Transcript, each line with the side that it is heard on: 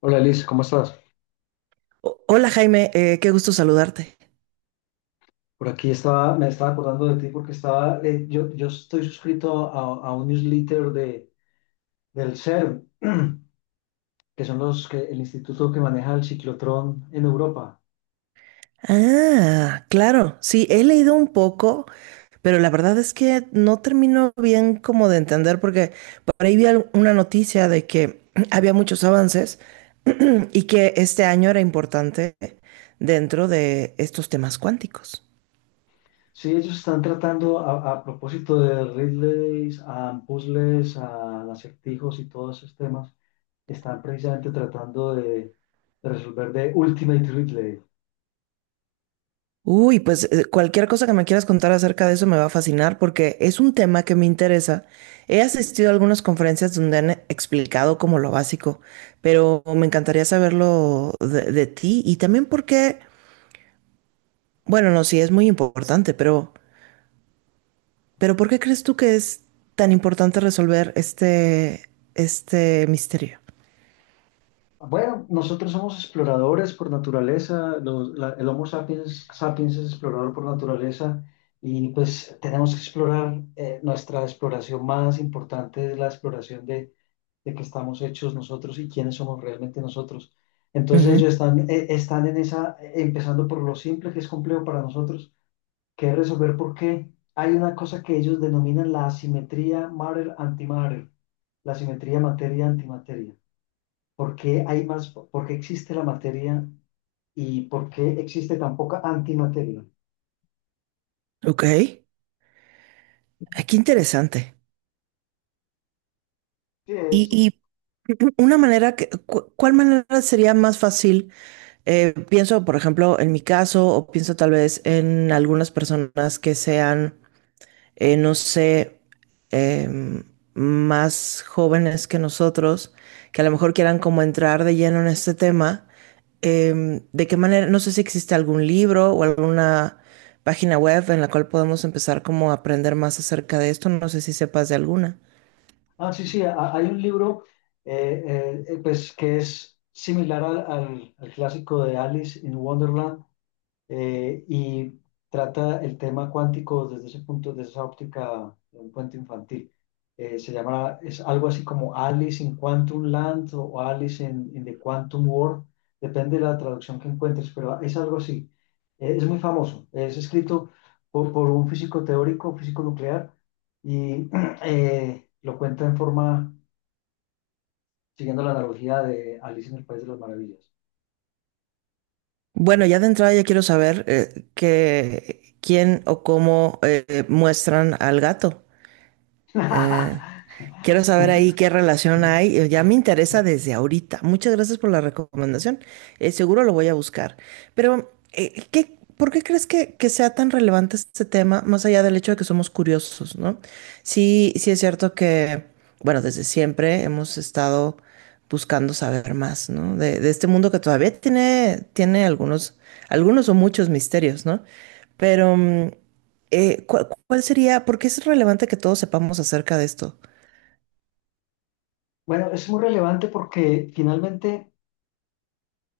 left: Hola Liz, ¿cómo estás?
right: Hola Jaime, qué gusto saludarte.
left: Por aquí estaba, me estaba acordando de ti porque estaba, yo estoy suscrito a un newsletter de, del CERN, que son los que, el instituto que maneja el ciclotrón en Europa.
right: Ah, claro, sí, he leído un poco, pero la verdad es que no termino bien como de entender porque por ahí vi una noticia de que había muchos avances y que este año era importante dentro de estos temas cuánticos.
left: Sí, ellos están tratando a propósito de relays, a puzzles, a acertijos y todos esos temas, están precisamente tratando de resolver de Ultimate Relay.
right: Uy, pues cualquier cosa que me quieras contar acerca de eso me va a fascinar porque es un tema que me interesa. He asistido a algunas conferencias donde han explicado como lo básico, pero me encantaría saberlo de ti y también porque, bueno, no, sí es muy importante, pero ¿por qué crees tú que es tan importante resolver este misterio?
left: Bueno, nosotros somos exploradores por naturaleza, el Homo sapiens, sapiens es explorador por naturaleza y pues tenemos que explorar, nuestra exploración más importante es la exploración de qué estamos hechos nosotros y quiénes somos realmente nosotros. Entonces ellos
right: Ujú.
left: están, están en esa, empezando por lo simple que es complejo para nosotros, que es resolver por qué hay una cosa que ellos denominan la asimetría matter-antimatter, la asimetría materia-antimateria. ¿Por qué hay más, por qué existe la materia y por qué existe tan poca antimateria?
right: Ok. Ah, qué interesante.
left: Sí,
right: Y, y una manera que, ¿cuál manera sería más fácil? Pienso, por ejemplo, en mi caso, o pienso tal vez en algunas personas que sean, no sé, em, más jóvenes que nosotros, que a lo mejor quieran como entrar de lleno en este tema. Em, ¿de qué manera? No sé si existe algún libro o alguna página web en la cual podemos empezar como a aprender más acerca de esto. No sé si sepas de alguna.
left: Ah, sí, sí, hay un libro pues, que es similar al clásico de Alice in Wonderland, y trata el tema cuántico desde ese punto, desde esa óptica de un cuento infantil. Se llama, es algo así como Alice in Quantum Land o Alice in the Quantum World, depende de la traducción que encuentres, pero es algo así. Es muy famoso, es escrito por un físico teórico, físico nuclear, y lo cuenta en forma, siguiendo la analogía de Alice en el País de las Maravillas.
right: Bueno, ya de entrada ya quiero saber quién o cómo muestran al gato. Eh, quiero saber ahí qué relación hay. Eh, ya me interesa desde ahorita. Muchas gracias por la recomendación. Eh, seguro lo voy a buscar. Pero, ¿por qué crees que sea tan relevante este tema, más allá del hecho de que somos curiosos, ¿no? Sí, sí es cierto que, bueno, desde siempre hemos estado buscando saber más, ¿no? De este mundo que todavía tiene, algunos, algunos o muchos misterios, ¿no? Pero... ¿cuál sería? Porque es relevante que todos sepamos acerca de esto.
left: Bueno, es muy relevante porque finalmente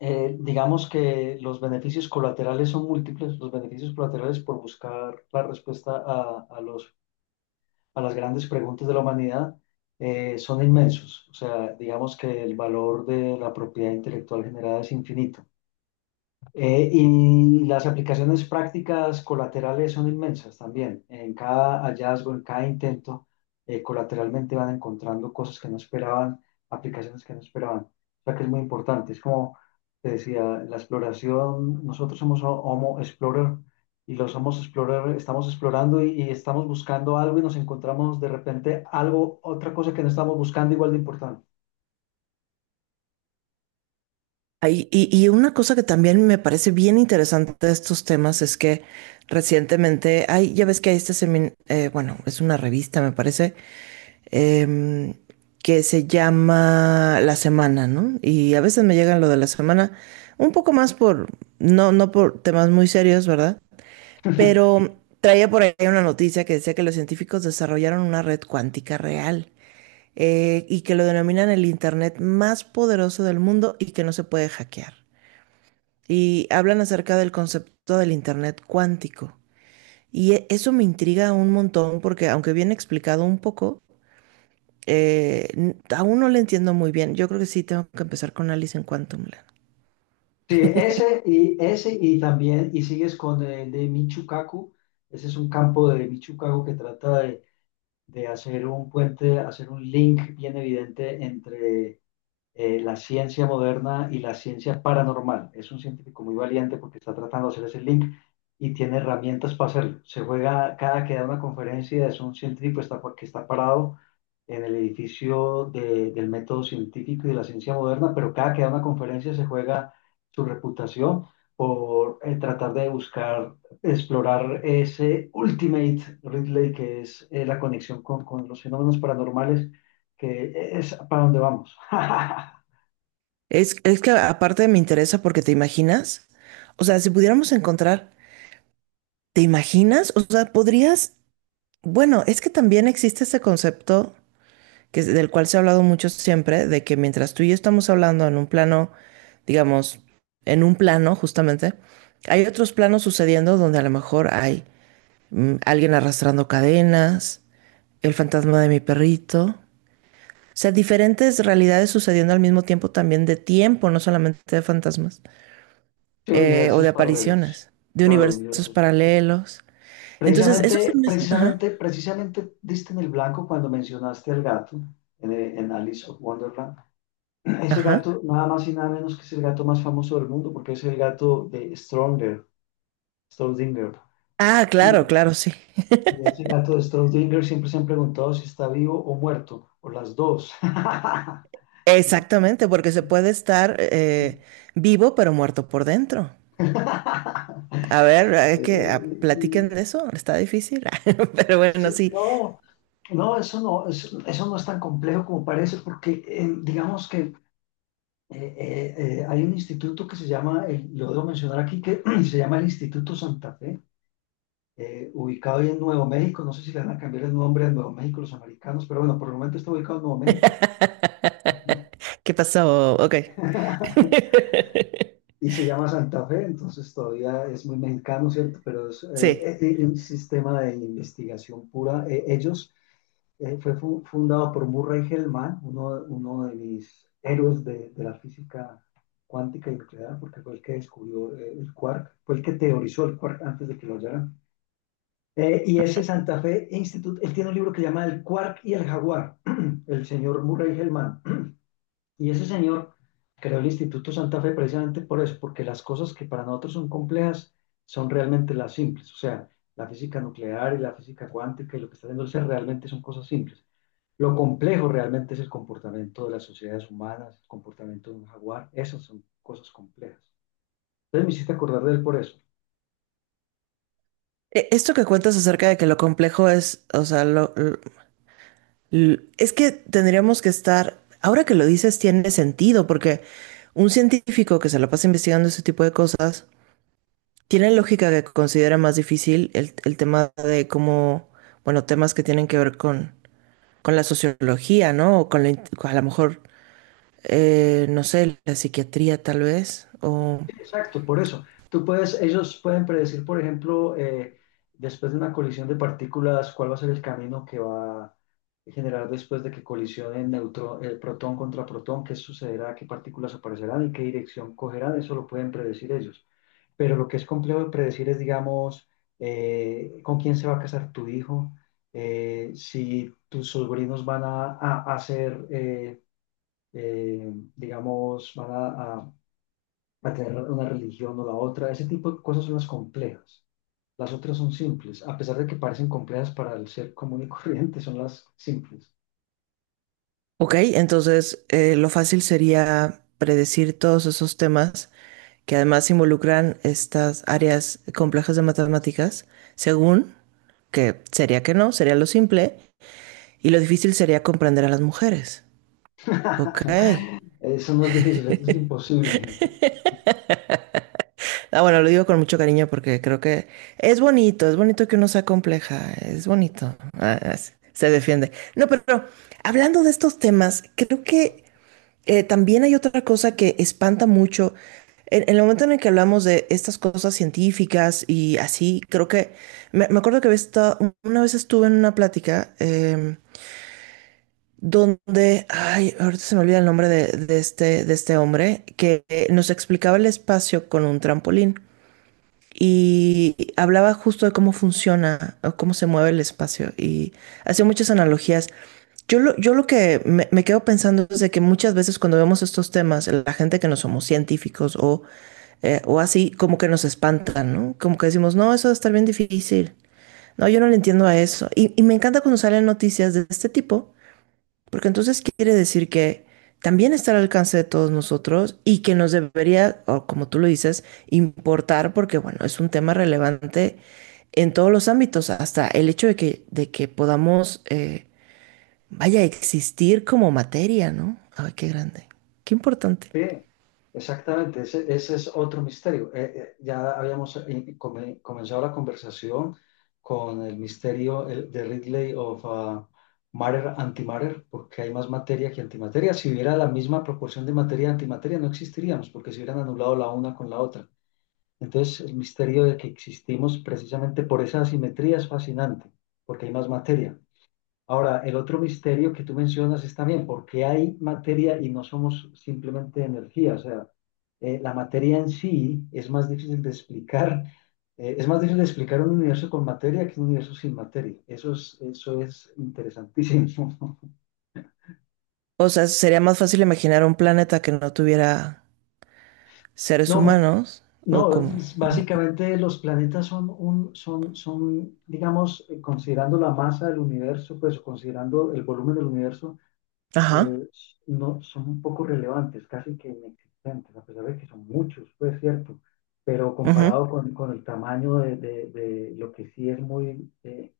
left: digamos que los beneficios colaterales son múltiples, los beneficios colaterales por buscar la respuesta a los a las grandes preguntas de la humanidad son inmensos. O sea, digamos que el valor de la propiedad intelectual generada es infinito. Y las aplicaciones prácticas colaterales son inmensas también. En cada hallazgo, en cada intento, colateralmente van encontrando cosas que no esperaban, aplicaciones que no esperaban. O sea que es muy importante. Es como te decía, la exploración, nosotros somos Homo Explorer y los Homo Explorer estamos explorando y estamos buscando algo y nos encontramos de repente algo, otra cosa que no estamos buscando igual de importante.
right: Ay, y una cosa que también me parece bien interesante de estos temas es que recientemente, hay, ya ves que hay este seminario, bueno, es una revista, me parece, em, que se llama La Semana, ¿no? Y a veces me llegan lo de la semana, un poco más por, no por temas muy serios, ¿verdad? Pero traía por ahí una noticia que decía que los científicos desarrollaron una red cuántica real. Eh, y que lo denominan el Internet más poderoso del mundo y que no se puede hackear. Y hablan acerca del concepto del Internet cuántico. Y eso me intriga un montón porque aunque bien explicado un poco, aún no lo entiendo muy bien. Yo creo que sí tengo que empezar con Alice en Quantum Land.
left: Sí, ese ese y también, y sigues con el de Michucaku, ese es un campo de Michucaku que trata de hacer un puente, hacer un link bien evidente entre la ciencia moderna y la ciencia paranormal. Es un científico muy valiente porque está tratando de hacer ese link y tiene herramientas para hacerlo. Se juega cada que da una conferencia, es un científico que está parado en el edificio del método científico y de la ciencia moderna, pero cada que da una conferencia se juega su reputación por tratar de buscar, explorar ese ultimate Ridley que es la conexión con los fenómenos paranormales, que es para donde vamos.
right: Es que aparte me interesa porque te imaginas, o sea, si pudiéramos encontrar, ¿te imaginas? O sea, podrías, bueno, es que también existe ese concepto del cual se ha hablado mucho siempre, de que mientras tú y yo estamos hablando en un plano, digamos, en un plano justamente, hay otros planos sucediendo donde a lo mejor hay alguien arrastrando cadenas, el fantasma de mi perrito, o sea, diferentes realidades sucediendo al mismo tiempo también de tiempo, no solamente de fantasmas,
left: Sí,
right: o de
left: universos paralelos.
right: apariciones, de
left: Claro,
right: universos
left: universos.
right: paralelos. Entonces, eso se
left: Precisamente,
right: me hace- Ajá,
left: precisamente, precisamente diste en el blanco cuando mencionaste al gato en Alice of Wonderland. Ese
right: ajá.
left: gato, nada más y nada menos que es el gato más famoso del mundo, porque es el gato de Stronger, Strodinger.
right: Ah, claro, claro, sí.
left: Y ese gato de Strodinger siempre se han preguntado si está vivo o muerto, o las dos.
right: Exactamente, porque se puede estar vivo pero muerto por dentro. A ver, hay
left: Sí,
right: que ah, platiquen de eso, está difícil, pero bueno,
left: sí,
right: sí.
left: no, no, eso no, eso no es tan complejo como parece, porque digamos que hay un instituto que se llama, lo debo mencionar aquí, que se llama el Instituto Santa Fe. Ubicado ahí en Nuevo México. No sé si le van a cambiar el nombre a Nuevo México los americanos, pero bueno, por el momento está ubicado en Nuevo México.
right: ¿Qué pasó? Ok.
left: Y se llama Santa Fe, entonces todavía es muy mexicano, ¿cierto? Pero es
right: Sí.
left: un sistema de investigación pura. Ellos fue fu fundado por Murray Hellman, uno de mis héroes de la física cuántica y nuclear, porque fue el que descubrió el quark, fue el que teorizó el quark antes de que lo hallaran. Y ese Santa Fe Institute, él tiene un libro que se llama El Quark y el Jaguar, el señor Murray Hellman. Y ese señor creó el Instituto Santa Fe precisamente por eso, porque las cosas que para nosotros son complejas son realmente las simples. O sea, la física nuclear y la física cuántica y lo que está haciendo el ser realmente son cosas simples. Lo complejo realmente es el comportamiento de las sociedades humanas, el comportamiento de un jaguar. Esas son cosas complejas. Entonces me hiciste acordar de él por eso.
right: Esto que cuentas acerca de que lo complejo es, o sea, es que tendríamos que estar, ahora que lo dices, tiene sentido, porque un científico que se la pasa investigando ese tipo de cosas, tiene lógica que considera más difícil el tema de cómo, bueno, temas que tienen que ver con la sociología, ¿no? O con la, a lo mejor, no sé, la psiquiatría tal vez. O,
left: Exacto, por eso. Tú puedes, ellos pueden predecir, por ejemplo, después de una colisión de partículas, cuál va a ser el camino que va a generar después de que colisionen protón contra protón, qué sucederá, qué partículas aparecerán y qué dirección cogerán, eso lo pueden predecir ellos. Pero lo que es complejo de predecir es, digamos, con quién se va a casar tu hijo, si tus sobrinos van a ser, digamos, a a tener una religión o la otra. Ese tipo de cosas son las complejas. Las otras son simples. A pesar de que parecen complejas para el ser común y corriente, son las simples.
right: ok, entonces lo fácil sería predecir todos esos temas que además involucran estas áreas complejas de matemáticas, según que sería que no, sería lo simple, y lo difícil sería comprender a las mujeres. Ok.
left: Son las difíciles, eso es imposible.
right: Ah, bueno, lo digo con mucho cariño porque creo que es bonito que uno sea compleja, es bonito. Ah, se defiende. No, pero hablando de estos temas, creo que también hay otra cosa que espanta mucho. En el momento en el que hablamos de estas cosas científicas y así, creo que me acuerdo que una vez estuve en una plática donde, ay, ahorita se me olvida el nombre de este hombre que nos explicaba el espacio con un trampolín y hablaba justo de cómo funciona o cómo se mueve el espacio y hacía muchas analogías. Yo lo que me quedo pensando es de que muchas veces cuando vemos estos temas, la gente que no somos científicos o así, como que nos espantan, ¿no? Como que decimos, no, eso va a estar bien difícil. No, yo no le entiendo a eso. Y me encanta cuando salen noticias de este tipo porque entonces quiere decir que también está al alcance de todos nosotros y que nos debería, o como tú lo dices, importar porque, bueno, es un tema relevante en todos los ámbitos, hasta el hecho de que podamos, vaya, existir como materia, ¿no? Ay, qué grande, qué importante.
left: Sí, exactamente, ese es otro misterio. Ya habíamos comenzado la conversación con el misterio de Ridley of Matter Antimatter, porque hay más materia que antimateria. Si hubiera la misma proporción de materia y antimateria, no existiríamos, porque se hubieran anulado la una con la otra. Entonces, el misterio de que existimos precisamente por esa asimetría es fascinante, porque hay más materia. Ahora, el otro misterio que tú mencionas es también por qué hay materia y no somos simplemente energía. O sea, la materia en sí es más difícil de explicar. Es más difícil de explicar un universo con materia que un universo sin materia. Eso es interesantísimo.
right: O sea, sería más fácil imaginar un planeta que no tuviera seres
left: No,
right: humanos o
left: no,
right: como...
left: es- básicamente los planetas son, digamos, considerando la masa del universo, pues o considerando el volumen del universo.
right: Ajá,
left: eh, no, son un poco relevantes, casi que inexistentes, a pesar de que son muchos, pues cierto, pero
right: ujú,
left: comparado con el tamaño de, de lo que sí es muy, eh,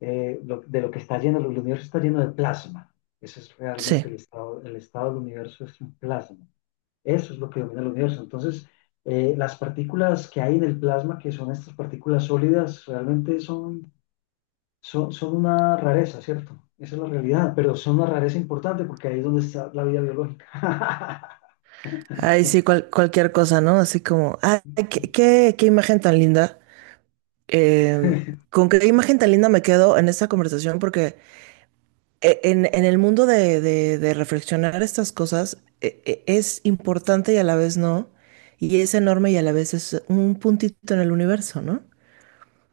left: eh, de lo que está lleno, el universo está lleno de plasma. Ese es
right: sí.
left: realmente el estado del universo es un plasma. Eso es lo que domina el universo. Entonces, las partículas que hay en el plasma, que son estas partículas sólidas, realmente son una rareza, ¿cierto? Esa es la realidad, pero son una rareza importante porque ahí es donde está la vida biológica.
right: Ay, sí, cualquier cosa, ¿no? Así como, ay, qué, qué, qué imagen tan linda. Eh, con qué imagen tan linda me quedo en esta conversación, porque en el mundo de, de reflexionar estas cosas es importante y a la vez no, y es enorme y a la vez es un puntito en el universo, ¿no?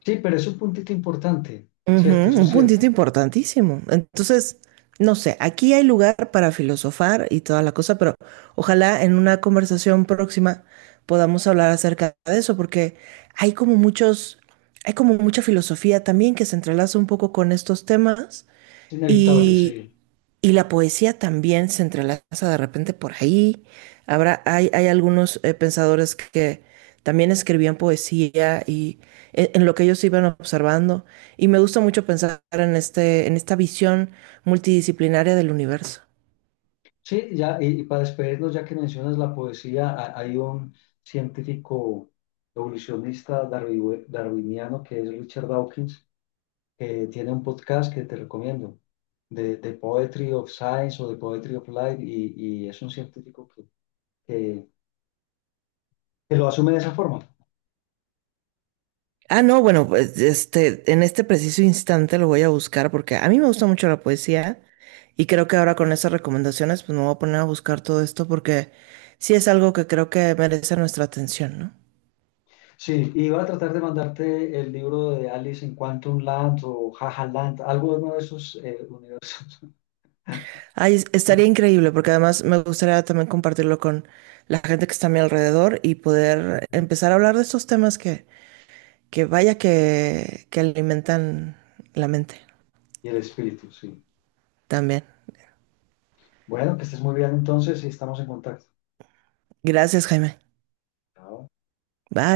left: Sí, pero es un puntito importante, ¿cierto?
right: Ujú,
left: Eso es
right: un
left: cierto.
right: puntito importantísimo. Entonces, no sé, aquí hay lugar para filosofar y toda la cosa, pero ojalá en una conversación próxima podamos hablar acerca de eso, porque hay como muchos, hay como mucha filosofía también que se entrelaza un poco con estos temas.
left: Es inevitable,
right: Y,
left: sí.
right: y la poesía también se entrelaza de repente por ahí. Habrá, hay algunos pensadores que también escribían poesía y en, lo que ellos iban observando. Y me gusta mucho pensar en, este, en esta visión multidisciplinaria del universo.
left: Sí, ya, y para despedirnos, ya que mencionas la poesía, hay un científico evolucionista darwiniano que es Richard Dawkins, que tiene un podcast que te recomiendo, de Poetry of Science o de Poetry of Life, y es un científico que, que que lo asume de esa forma.
right: Ah, no, bueno, pues este, en este preciso instante lo voy a buscar porque a mí me gusta mucho la poesía y creo que ahora con esas recomendaciones pues me voy a poner a buscar todo esto porque sí es algo que creo que merece nuestra atención, ¿no?
left: Sí, iba a tratar de mandarte el libro de Alice en Quantum Land o Jaja Land, algo de uno de esos universos
right: Ay, estaría increíble porque además me gustaría también compartirlo con la gente que está a mi alrededor y poder empezar a hablar de estos temas que vaya que alimentan la mente
left: y el espíritu, sí.
right: también.
left: Bueno, que estés muy bien entonces y estamos en contacto.
right: Gracias, Jaime.
left: Chao.
right: Bye.